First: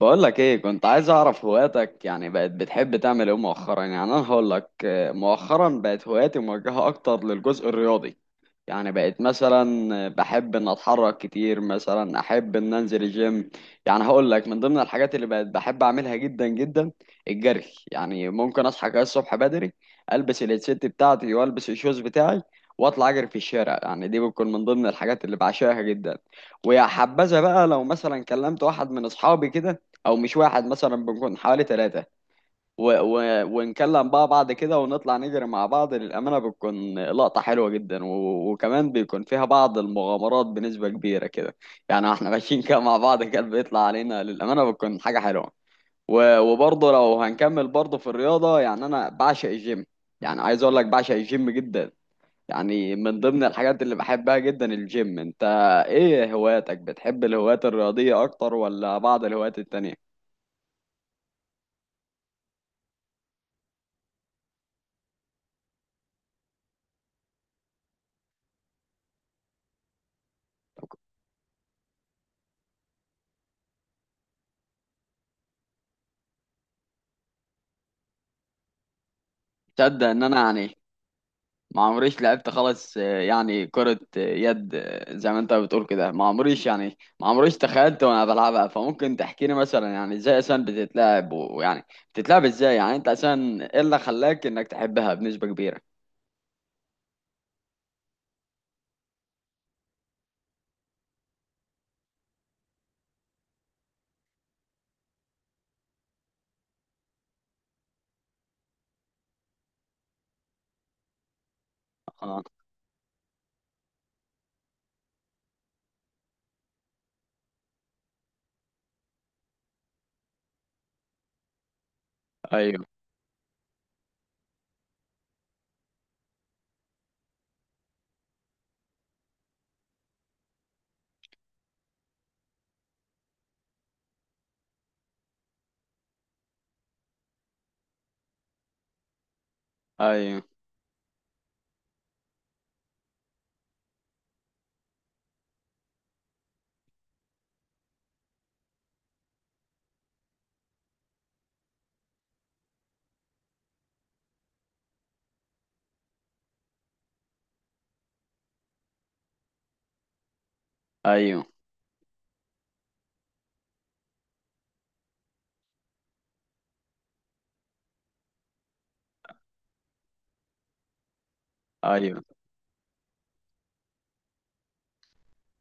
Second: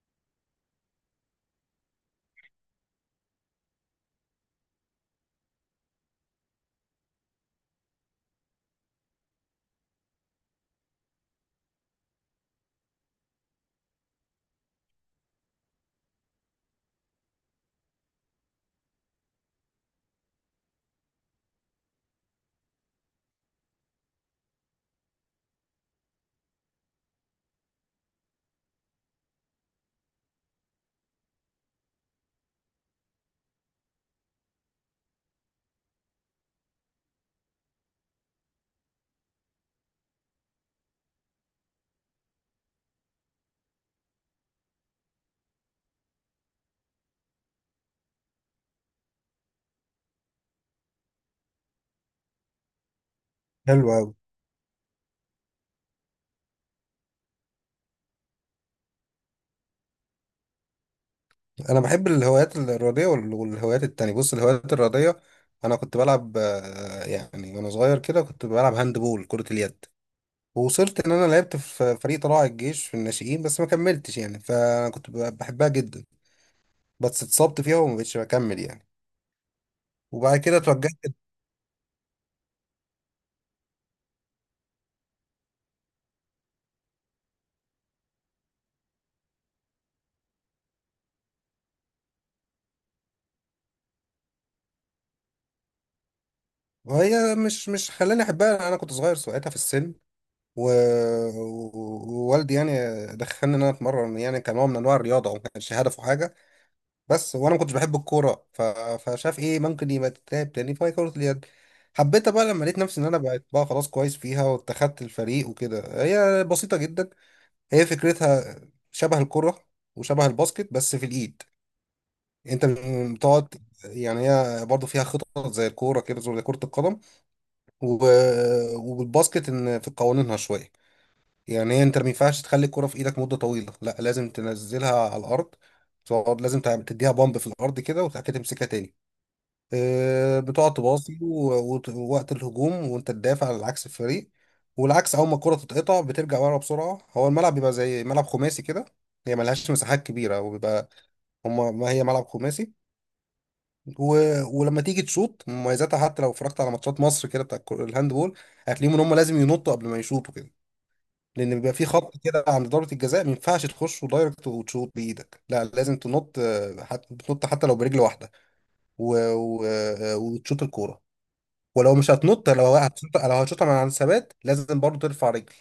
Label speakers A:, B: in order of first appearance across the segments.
A: بقول لك ايه، كنت عايز اعرف هواياتك. يعني بقت بتحب تعمل ايه مؤخرا؟ يعني انا هقول لك مؤخرا بقت هواياتي موجهة اكتر للجزء الرياضي. يعني بقيت مثلا بحب ان اتحرك كتير، مثلا احب ان انزل الجيم. يعني هقول لك من ضمن الحاجات اللي بقيت بحب اعملها جدا جدا، الجري. يعني ممكن اصحى كده الصبح بدري، البس الهيدسيت بتاعتي والبس الشوز بتاعي واطلع اجري في الشارع. يعني دي بتكون من ضمن الحاجات اللي بعشقها جدا. ويا حبذا بقى لو مثلا كلمت واحد من اصحابي كده، او مش واحد، مثلا بنكون حوالي ثلاثة ونكلم بقى بعض كده ونطلع نجري مع بعض. للأمانة بتكون لقطة حلوة جدا، وكمان بيكون فيها بعض المغامرات بنسبة كبيرة كده. يعني احنا ماشيين كده مع بعض كده، بيطلع علينا. للأمانة بتكون حاجة حلوة. وبرضه لو هنكمل برضه في الرياضة، يعني أنا بعشق الجيم. يعني عايز أقول لك بعشق الجيم جدا. يعني من ضمن الحاجات
B: حلو
A: اللي
B: أوي.
A: بحبها جدا الجيم. انت ايه هواياتك؟ بتحب الهوايات الرياضية اكتر ولا بعض الهوايات التانية؟
B: أنا بحب الهوايات الرياضية والهوايات التانية. بص، الهوايات الرياضية، أنا كنت بلعب، يعني وأنا صغير كده كنت بلعب هاند بول، كرة اليد. ووصلت إن أنا لعبت في فريق طلائع الجيش في الناشئين، بس ما كملتش يعني، فأنا كنت بحبها جدا، بس اتصبت فيها وما بقتش بكمل يعني.
A: تصدق ان انا
B: وبعد كده
A: يعني
B: اتوجهت.
A: ما عمريش لعبت خالص يعني كرة يد، زي ما انت بتقول كده. ما عمريش يعني، ما عمريش تخيلت وانا بلعبها. فممكن تحكي لي مثلا، يعني ازاي اصلا بتتلعب؟ ويعني بتتلعب ازاي؟ يعني انت اصلا ايه اللي خلاك انك تحبها بنسبة كبيرة؟
B: وهي مش خلاني أحبها، أنا كنت صغير ساعتها في السن، و... ووالدي يعني دخلني إن أنا أتمرن يعني كنوع من أنواع الرياضة، وما كانش هدفه حاجة. بس وانا ما كنتش بحب الكوره، فشاف ايه ممكن يبقى تتلعب تاني، فهي كره اليد. حبيتها
A: اه.
B: بقى لما لقيت نفسي ان انا بقيت بقى خلاص كويس فيها واتخدت الفريق وكده. هي بسيطه جدا، هي فكرتها شبه الكره وشبه الباسكت، بس في الايد. انت
A: ايوه،
B: بتقعد، يعني هي برضه فيها خطط زي الكوره كده، زي كره القدم و... والباسكت، ان في قوانينها شويه. يعني هي انت ما ينفعش تخلي الكره في ايدك مده طويله، لا لازم تنزلها على الارض. تقعد لازم تديها بامب في الارض كده، وبعد كده تمسكها تاني.
A: ايوه،
B: بتقعد تباصي ووقت الهجوم وانت تدافع على عكس الفريق، والعكس اول ما الكرة تتقطع بترجع ورا بسرعة. هو الملعب بيبقى زي ملعب خماسي كده، هي ملهاش مساحات كبيرة، وبيبقى ما هي ملعب خماسي. و... ولما تيجي تشوط، مميزاتها حتى لو اتفرجت على ماتشات مصر كده بتاع الهاندبول، هتلاقيهم ان هما لازم ينطوا قبل ما يشوطوا كده،
A: ايوه،
B: لان بيبقى في خط كده عند ضربة الجزاء. ما ينفعش تخش دايركت وتشوط بايدك، لا لازم تنط، بتنط حتى لو برجل واحدة و... و... آه، وتشوط الكورة. ولو مش
A: ايوه.
B: هتنط، لو هتشوطها من على الثبات لازم برضه ترفع رجل.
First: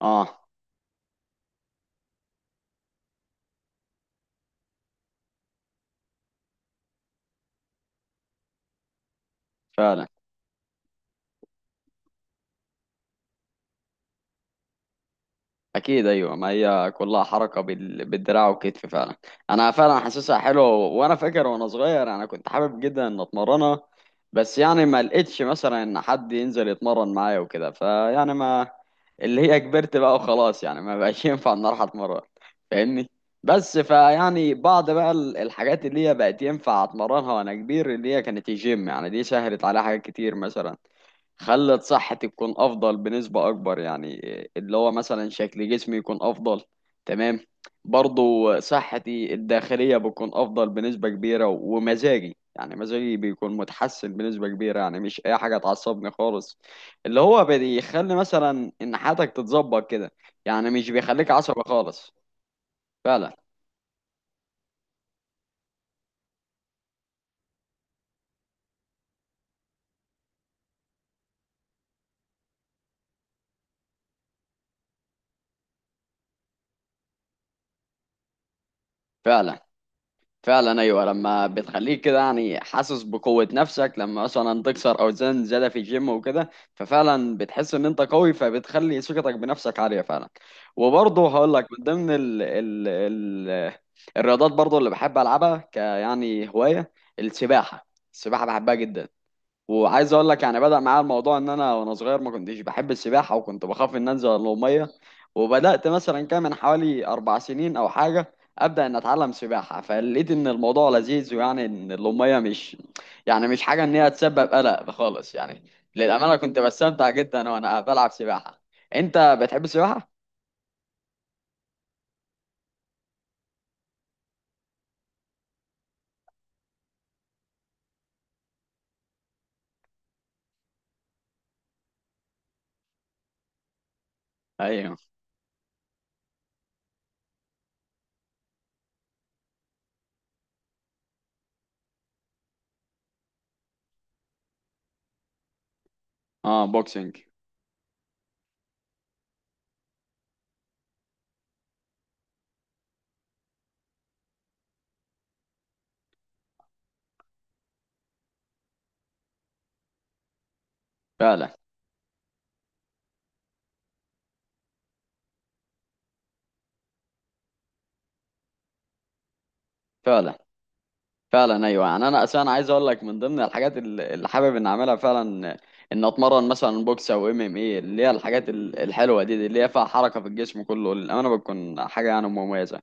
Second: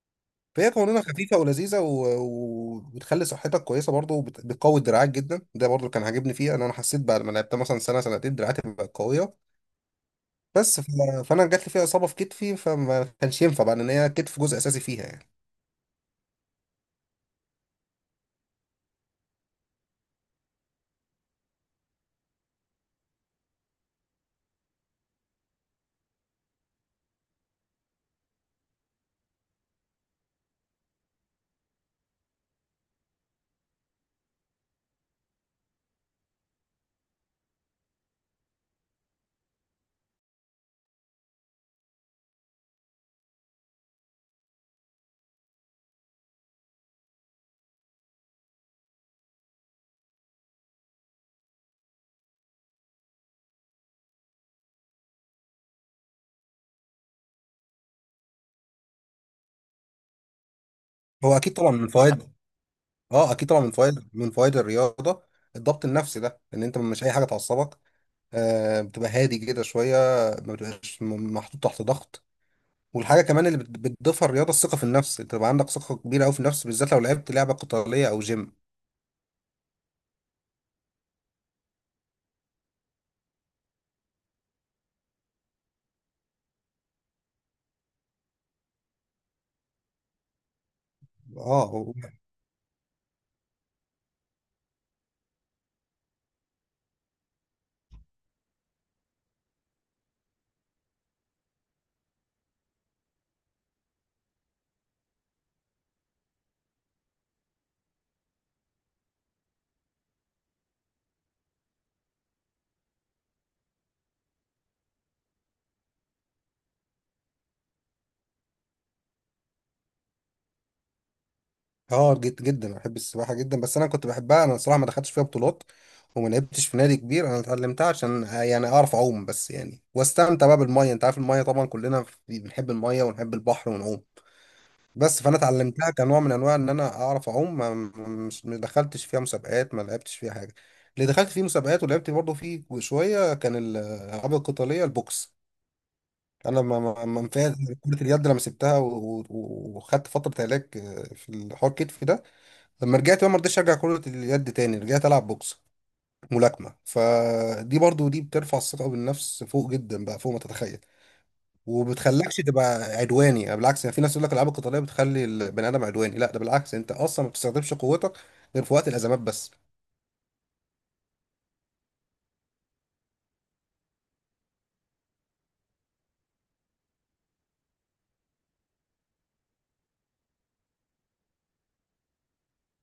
A: اه.
B: فهي قوانينها خفيفه ولذيذه، وبتخلي صحتك كويسه برضه، بتقوي دراعك جدا. ده برضه كان عاجبني فيها، ان انا حسيت بعد ما لعبتها مثلا سنه سنتين دراعاتي بقت قويه.
A: فعلا.
B: بس فانا جات لي فيها اصابه في كتفي، فما كانش ينفع بقى، ان هي كتف جزء اساسي فيها يعني.
A: اكيد، ايوه، ما هي كلها حركه بالدراع والكتف فعلا. انا فعلا حاسسها حلوه، و- وانا فاكر وانا صغير انا كنت حابب جدا ان اتمرنها. بس يعني ما لقيتش مثلا ان حد ينزل يتمرن معايا وكده، فيعني ما. اللي هي كبرت بقى وخلاص، يعني ما بقاش ينفع ان اروح اتمرن. فاهمني؟ بس فيعني بعض بقى الحاجات اللي هي بقت ينفع اتمرنها وانا كبير، اللي هي كانت الجيم. يعني دي سهلت عليها حاجات كتير مثلا، خلت صحتي تكون افضل بنسبة اكبر، يعني اللي هو مثلا شكل جسمي يكون افضل. تمام. برضو صحتي الداخلية بتكون افضل بنسبة كبيرة، ومزاجي، يعني مزاجي بيكون متحسن بنسبة كبيرة. يعني مش اي حاجة تعصبني خالص، اللي هو بيخلي مثلا ان حياتك تتظبط كده. يعني مش بيخليك
B: هو اكيد
A: عصبي
B: طبعا من
A: خالص.
B: فوائد، اه
A: فعلا.
B: اكيد طبعا من فوائد الرياضه، الضبط النفسي ده، ان انت مش اي حاجه تعصبك، بتبقى هادي كده شويه، ما بتبقاش محطوط تحت ضغط. والحاجه كمان اللي بتضيفها الرياضه، الثقه في النفس. انت بقى عندك ثقه كبيره قوي في النفس، بالذات لو لعبت لعبه قتاليه او جيم.
A: فعلا. فعلا، ايوه. لما بتخليك كده يعني حاسس بقوه نفسك، لما مثلا تكسر اوزان زياده في الجيم وكده، ففعلا بتحس ان انت قوي، فبتخلي ثقتك بنفسك عاليه فعلا. وبرضه هقول لك
B: اه
A: من
B: و-
A: ضمن ال ال ال الرياضات برضه اللي بحب العبها ك يعني هوايه، السباحه. السباحه بحبها جدا. وعايز اقول لك يعني، بدأ معايا الموضوع ان انا وانا صغير ما كنتش بحب السباحه، وكنت بخاف ان انزل الميه. وبدأت مثلا، كان من حوالي 4 سنين او حاجه، ابدأ ان اتعلم سباحه. فلقيت ان الموضوع لذيذ، ويعني ان الميه مش، يعني مش حاجه ان هي تسبب قلق خالص يعني. للامانه كنت بستمتع جدا وانا بلعب سباحه. انت بتحب السباحه؟
B: اه جد جدا، أنا بحب السباحه جدا، بس انا كنت بحبها. انا الصراحه ما دخلتش فيها بطولات وما لعبتش في نادي كبير، انا اتعلمتها عشان يعني اعرف اعوم بس يعني، واستمتع بقى بالميه. انت عارف الميه طبعا، كلنا بنحب الميه ونحب البحر ونعوم.
A: ايوه.
B: بس فانا اتعلمتها كنوع من انواع ان انا اعرف اعوم، ما دخلتش فيها مسابقات، ما لعبتش فيها حاجه. اللي دخلت فيه مسابقات ولعبت برضه فيه شويه كان الالعاب القتاليه، البوكس. انا
A: اه،
B: ما ما
A: بوكسنج.
B: ما نفعت. كرة اليد لما سبتها وخدت فترة علاج، في الحوار كتف ده. لما رجعت بقى ما رضيتش ارجع كرة اليد تاني، رجعت العب بوكس، ملاكمة. فدي برضو دي بترفع الثقة بالنفس فوق جدا بقى، فوق ما تتخيل.
A: فعلا.
B: وبتخلكش تبقى عدواني، يعني بالعكس. يعني في ناس يقول لك الالعاب القتالية بتخلي البني ادم عدواني، لا ده بالعكس، انت اصلا ما بتستخدمش قوتك غير في وقت الازمات بس.
A: فعلا، فعلا ايوه. يعني انا اساسا عايز اقول لك، من ضمن الحاجات اللي حابب ان اعملها فعلا، ان اتمرن مثلا بوكس او MMA، اللي هي الحاجات الحلوه دي اللي هي فيها حركه في الجسم كله، للامانه بتكون حاجه يعني مميزه.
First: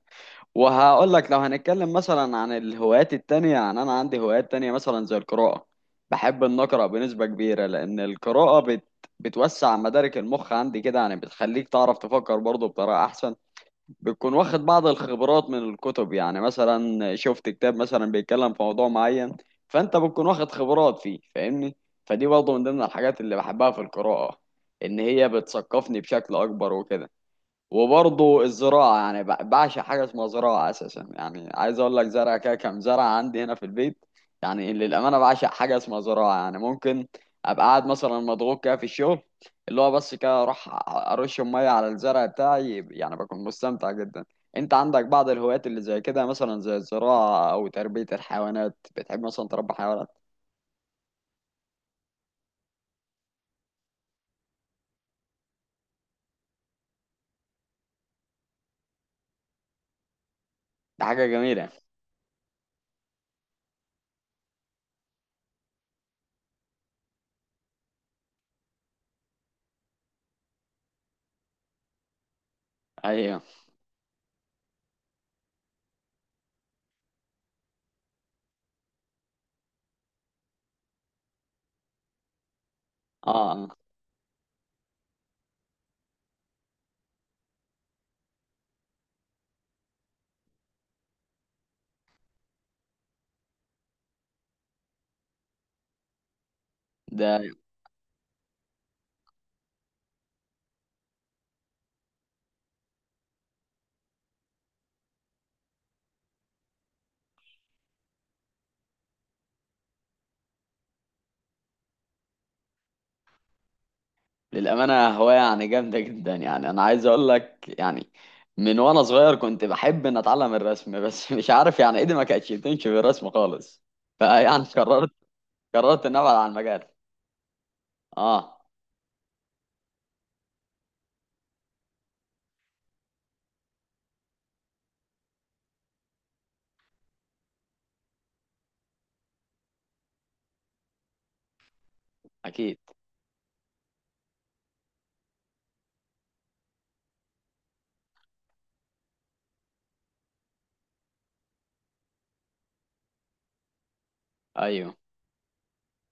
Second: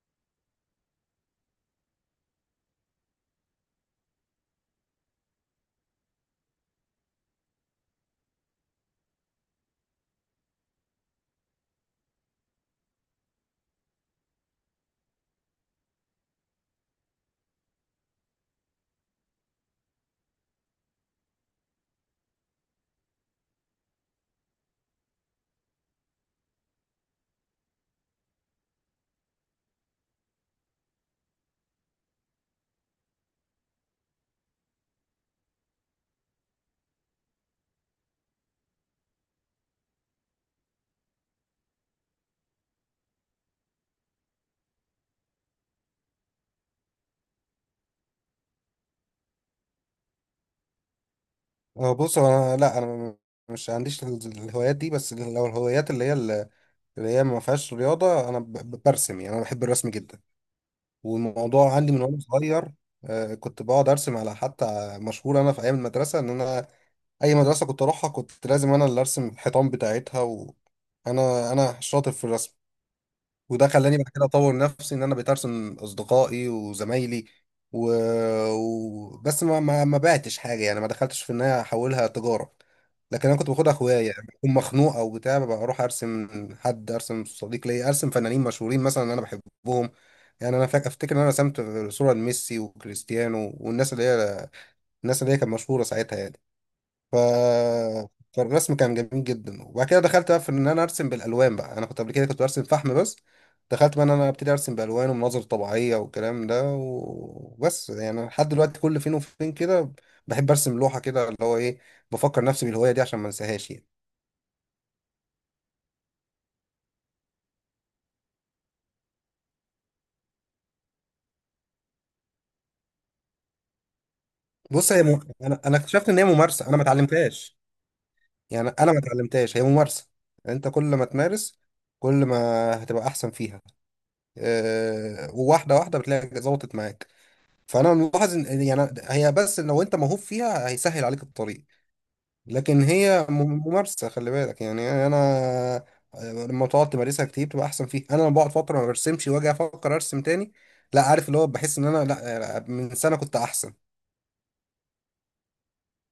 A: وهقول لك لو هنتكلم مثلا عن الهوايات التانية، يعني انا عندي هوايات تانية مثلا زي القراءه. بحب ان اقرا بنسبه كبيره، لان القراءه بتوسع مدارك المخ عندي كده. يعني بتخليك تعرف تفكر برضه بطريقه احسن، بتكون واخد بعض الخبرات من الكتب. يعني مثلا شفت كتاب مثلا بيتكلم في موضوع معين، فانت بتكون واخد خبرات فيه، فاهمني؟ فدي برضه من ضمن الحاجات اللي بحبها في القراءة، ان هي بتثقفني بشكل اكبر وكده. وبرضه الزراعة، يعني بعشق حاجة اسمها زراعة أساسا. يعني عايز أقول لك، زرع كده، كام زرع عندي هنا في البيت. يعني للأمانة بعشق حاجة اسمها زراعة. يعني ممكن أبقى قاعد مثلا مضغوط كده في الشغل، اللي هو بس كده أروح أرش المية على الزرع بتاعي، يعني بكون مستمتع جدا. أنت عندك بعض الهوايات اللي زي كده مثلا، زي الزراعة أو تربية الحيوانات؟ بتحب مثلا تربي حيوانات؟
B: بص انا، لا انا مش عنديش الهوايات دي. بس لو الهوايات اللي هي ما فيهاش رياضة، أنا برسم، يعني أنا بحب الرسم جدا.
A: دي حاجة
B: والموضوع
A: جميلة.
B: عندي من وأنا صغير، كنت بقعد أرسم على حتى. مشهور أنا في أيام المدرسة إن أنا أي مدرسة كنت أروحها كنت لازم أنا اللي أرسم الحيطان بتاعتها، وأنا شاطر في الرسم.
A: أيوه.
B: وده خلاني بعد كده اطور نفسي ان انا بقيت ارسم اصدقائي وزمايلي، و... بس ما بعتش حاجه يعني، ما دخلتش في ان انا احولها تجاره، لكن انا كنت
A: أه.
B: باخدها هوايه. يعني بكون مخنوق او بتاع، ببقى اروح ارسم حد، ارسم صديق ليا، ارسم فنانين مشهورين مثلا انا بحبهم. يعني انا افتكر ان انا رسمت صوره لميسي وكريستيانو، والناس اللي هي كانت مشهوره ساعتها يعني. ف...
A: ده.
B: فالرسم كان جميل جدا، وبعد كده دخلت بقى في ان انا ارسم بالالوان بقى. انا كنت قبل كده كنت برسم فحم بس، دخلت بقى ان انا ابتدي ارسم بالوان ومناظر طبيعيه والكلام ده، وبس يعني لحد دلوقتي كل فين وفين كده بحب ارسم لوحه كده، اللي هو ايه، بفكر نفسي بالهوايه دي عشان ما انساهاش يعني.
A: للأمانة هواية يعني جامدة جدا. يعني أنا عايز أقول لك يعني، من وأنا صغير كنت بحب إن أتعلم الرسم، بس مش عارف يعني، إيدي ما كانتش بتمشي في الرسم خالص. فيعني
B: بص،
A: قررت
B: انا
A: قررت
B: اكتشفت
A: إن
B: ان هي
A: أبعد عن
B: ممارسه، انا ما
A: المجال.
B: اتعلمتهاش.
A: أه.
B: يعني انا ما اتعلمتهاش، هي ممارسه، انت كل ما تمارس كل ما هتبقى احسن فيها. وواحده واحده بتلاقي ظبطت معاك. فانا ملاحظ ان يعني هي بس لو انت موهوب فيها هيسهل عليك الطريق،
A: أكيد.
B: لكن هي ممارسه. خلي بالك يعني انا، لما تقعد تمارسها كتير بتبقى احسن فيها. انا لما بقعد فتره ما برسمش واجي افكر ارسم تاني، لا عارف، اللي هو بحس ان انا لا من سنه كنت احسن.
A: أيوه.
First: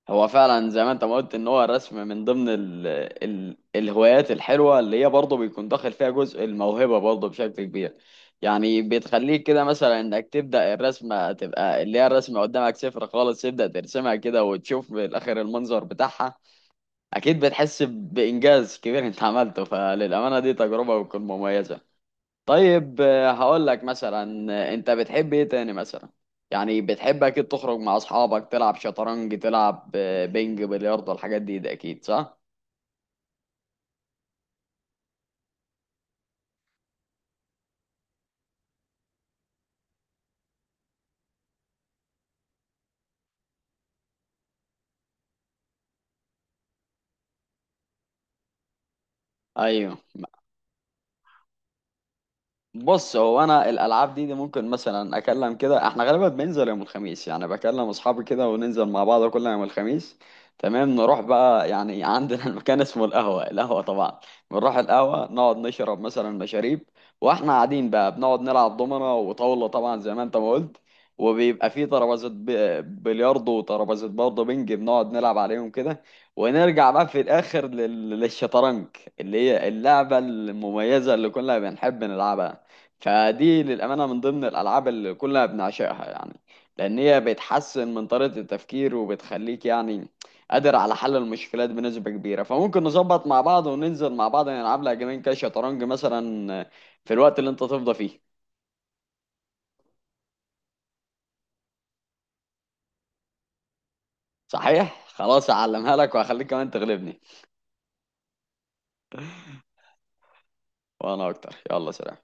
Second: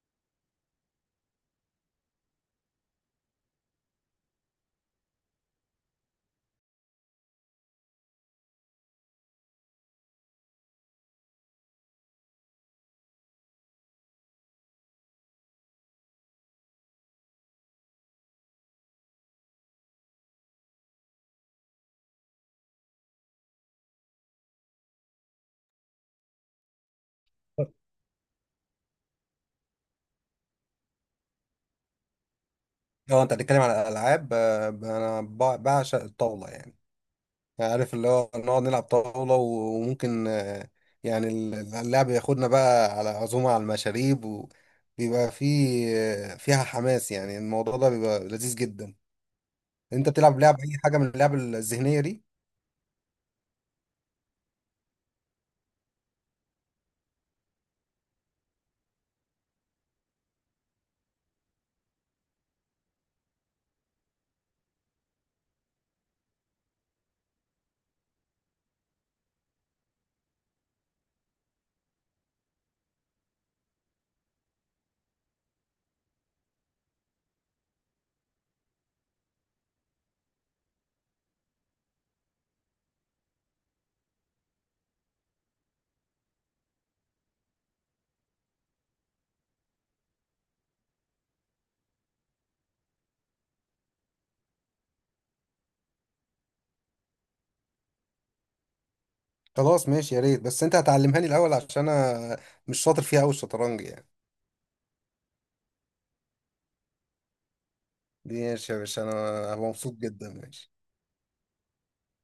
A: هو فعلا زي ما انت ما قلت، ان هو الرسم من ضمن ال ال الهوايات الحلوه، اللي هي برضه بيكون داخل فيها جزء الموهبه برضه بشكل كبير. يعني بتخليك كده مثلا انك تبدا الرسمه، تبقى اللي هي الرسمه قدامك صفر خالص، تبدا ترسمها كده وتشوف بالاخر المنظر بتاعها. اكيد بتحس بانجاز كبير انت عملته، فللامانه دي تجربه بتكون مميزه. طيب، هقول لك مثلا، انت بتحب ايه تاني مثلا؟ يعني بتحب اكيد تخرج مع اصحابك تلعب شطرنج، تلعب بينج، بلياردو، الحاجات دي، ده اكيد صح؟
B: لو انت بتتكلم على الالعاب، انا بعشق الطاوله يعني. يعني عارف اللي هو نقعد نلعب طاولة، وممكن يعني اللعب ياخدنا بقى على عزومة على المشاريب، وبيبقى فيها حماس، يعني الموضوع ده بيبقى لذيذ جدا.
A: ايوه.
B: انت بتلعب اي حاجة من اللعب الذهنية دي؟
A: بص هو انا الالعاب دي، ممكن مثلا اكلم كده، احنا غالبا بننزل يوم الخميس، يعني بكلم اصحابي كده وننزل مع بعض كل يوم الخميس. تمام. نروح بقى، يعني عندنا المكان اسمه القهوة، القهوة طبعا. بنروح القهوة نقعد نشرب مثلا مشاريب، واحنا قاعدين بقى بنقعد نلعب دومنة وطاولة طبعا زي ما انت ما قلت. وبيبقى فيه ترابيزة بلياردو وترابيزة برضه بنج، بنقعد نلعب عليهم كده. ونرجع بقى في الاخر للشطرنج، اللي هي اللعبة المميزة اللي كلنا بنحب نلعبها. فدي للأمانة من ضمن الألعاب اللي كلنا بنعشقها، يعني لأن هي بتحسن من طريقة التفكير، وبتخليك يعني قادر على حل المشكلات بنسبة كبيرة. فممكن نظبط مع بعض وننزل مع بعض نلعب لها جيمين كده شطرنج مثلا، في الوقت اللي أنت تفضى فيه.
B: خلاص ماشي، يا ريت، بس انت هتعلمها لي الاول عشان انا مش شاطر فيها قوي، الشطرنج يعني.
A: صحيح؟ خلاص، أعلمها لك وهخليك كمان تغلبني.
B: ماشي يا باشا، انا هبقى مبسوط جدا، ماشي.
A: وأنا أكتر. يلا، سلام.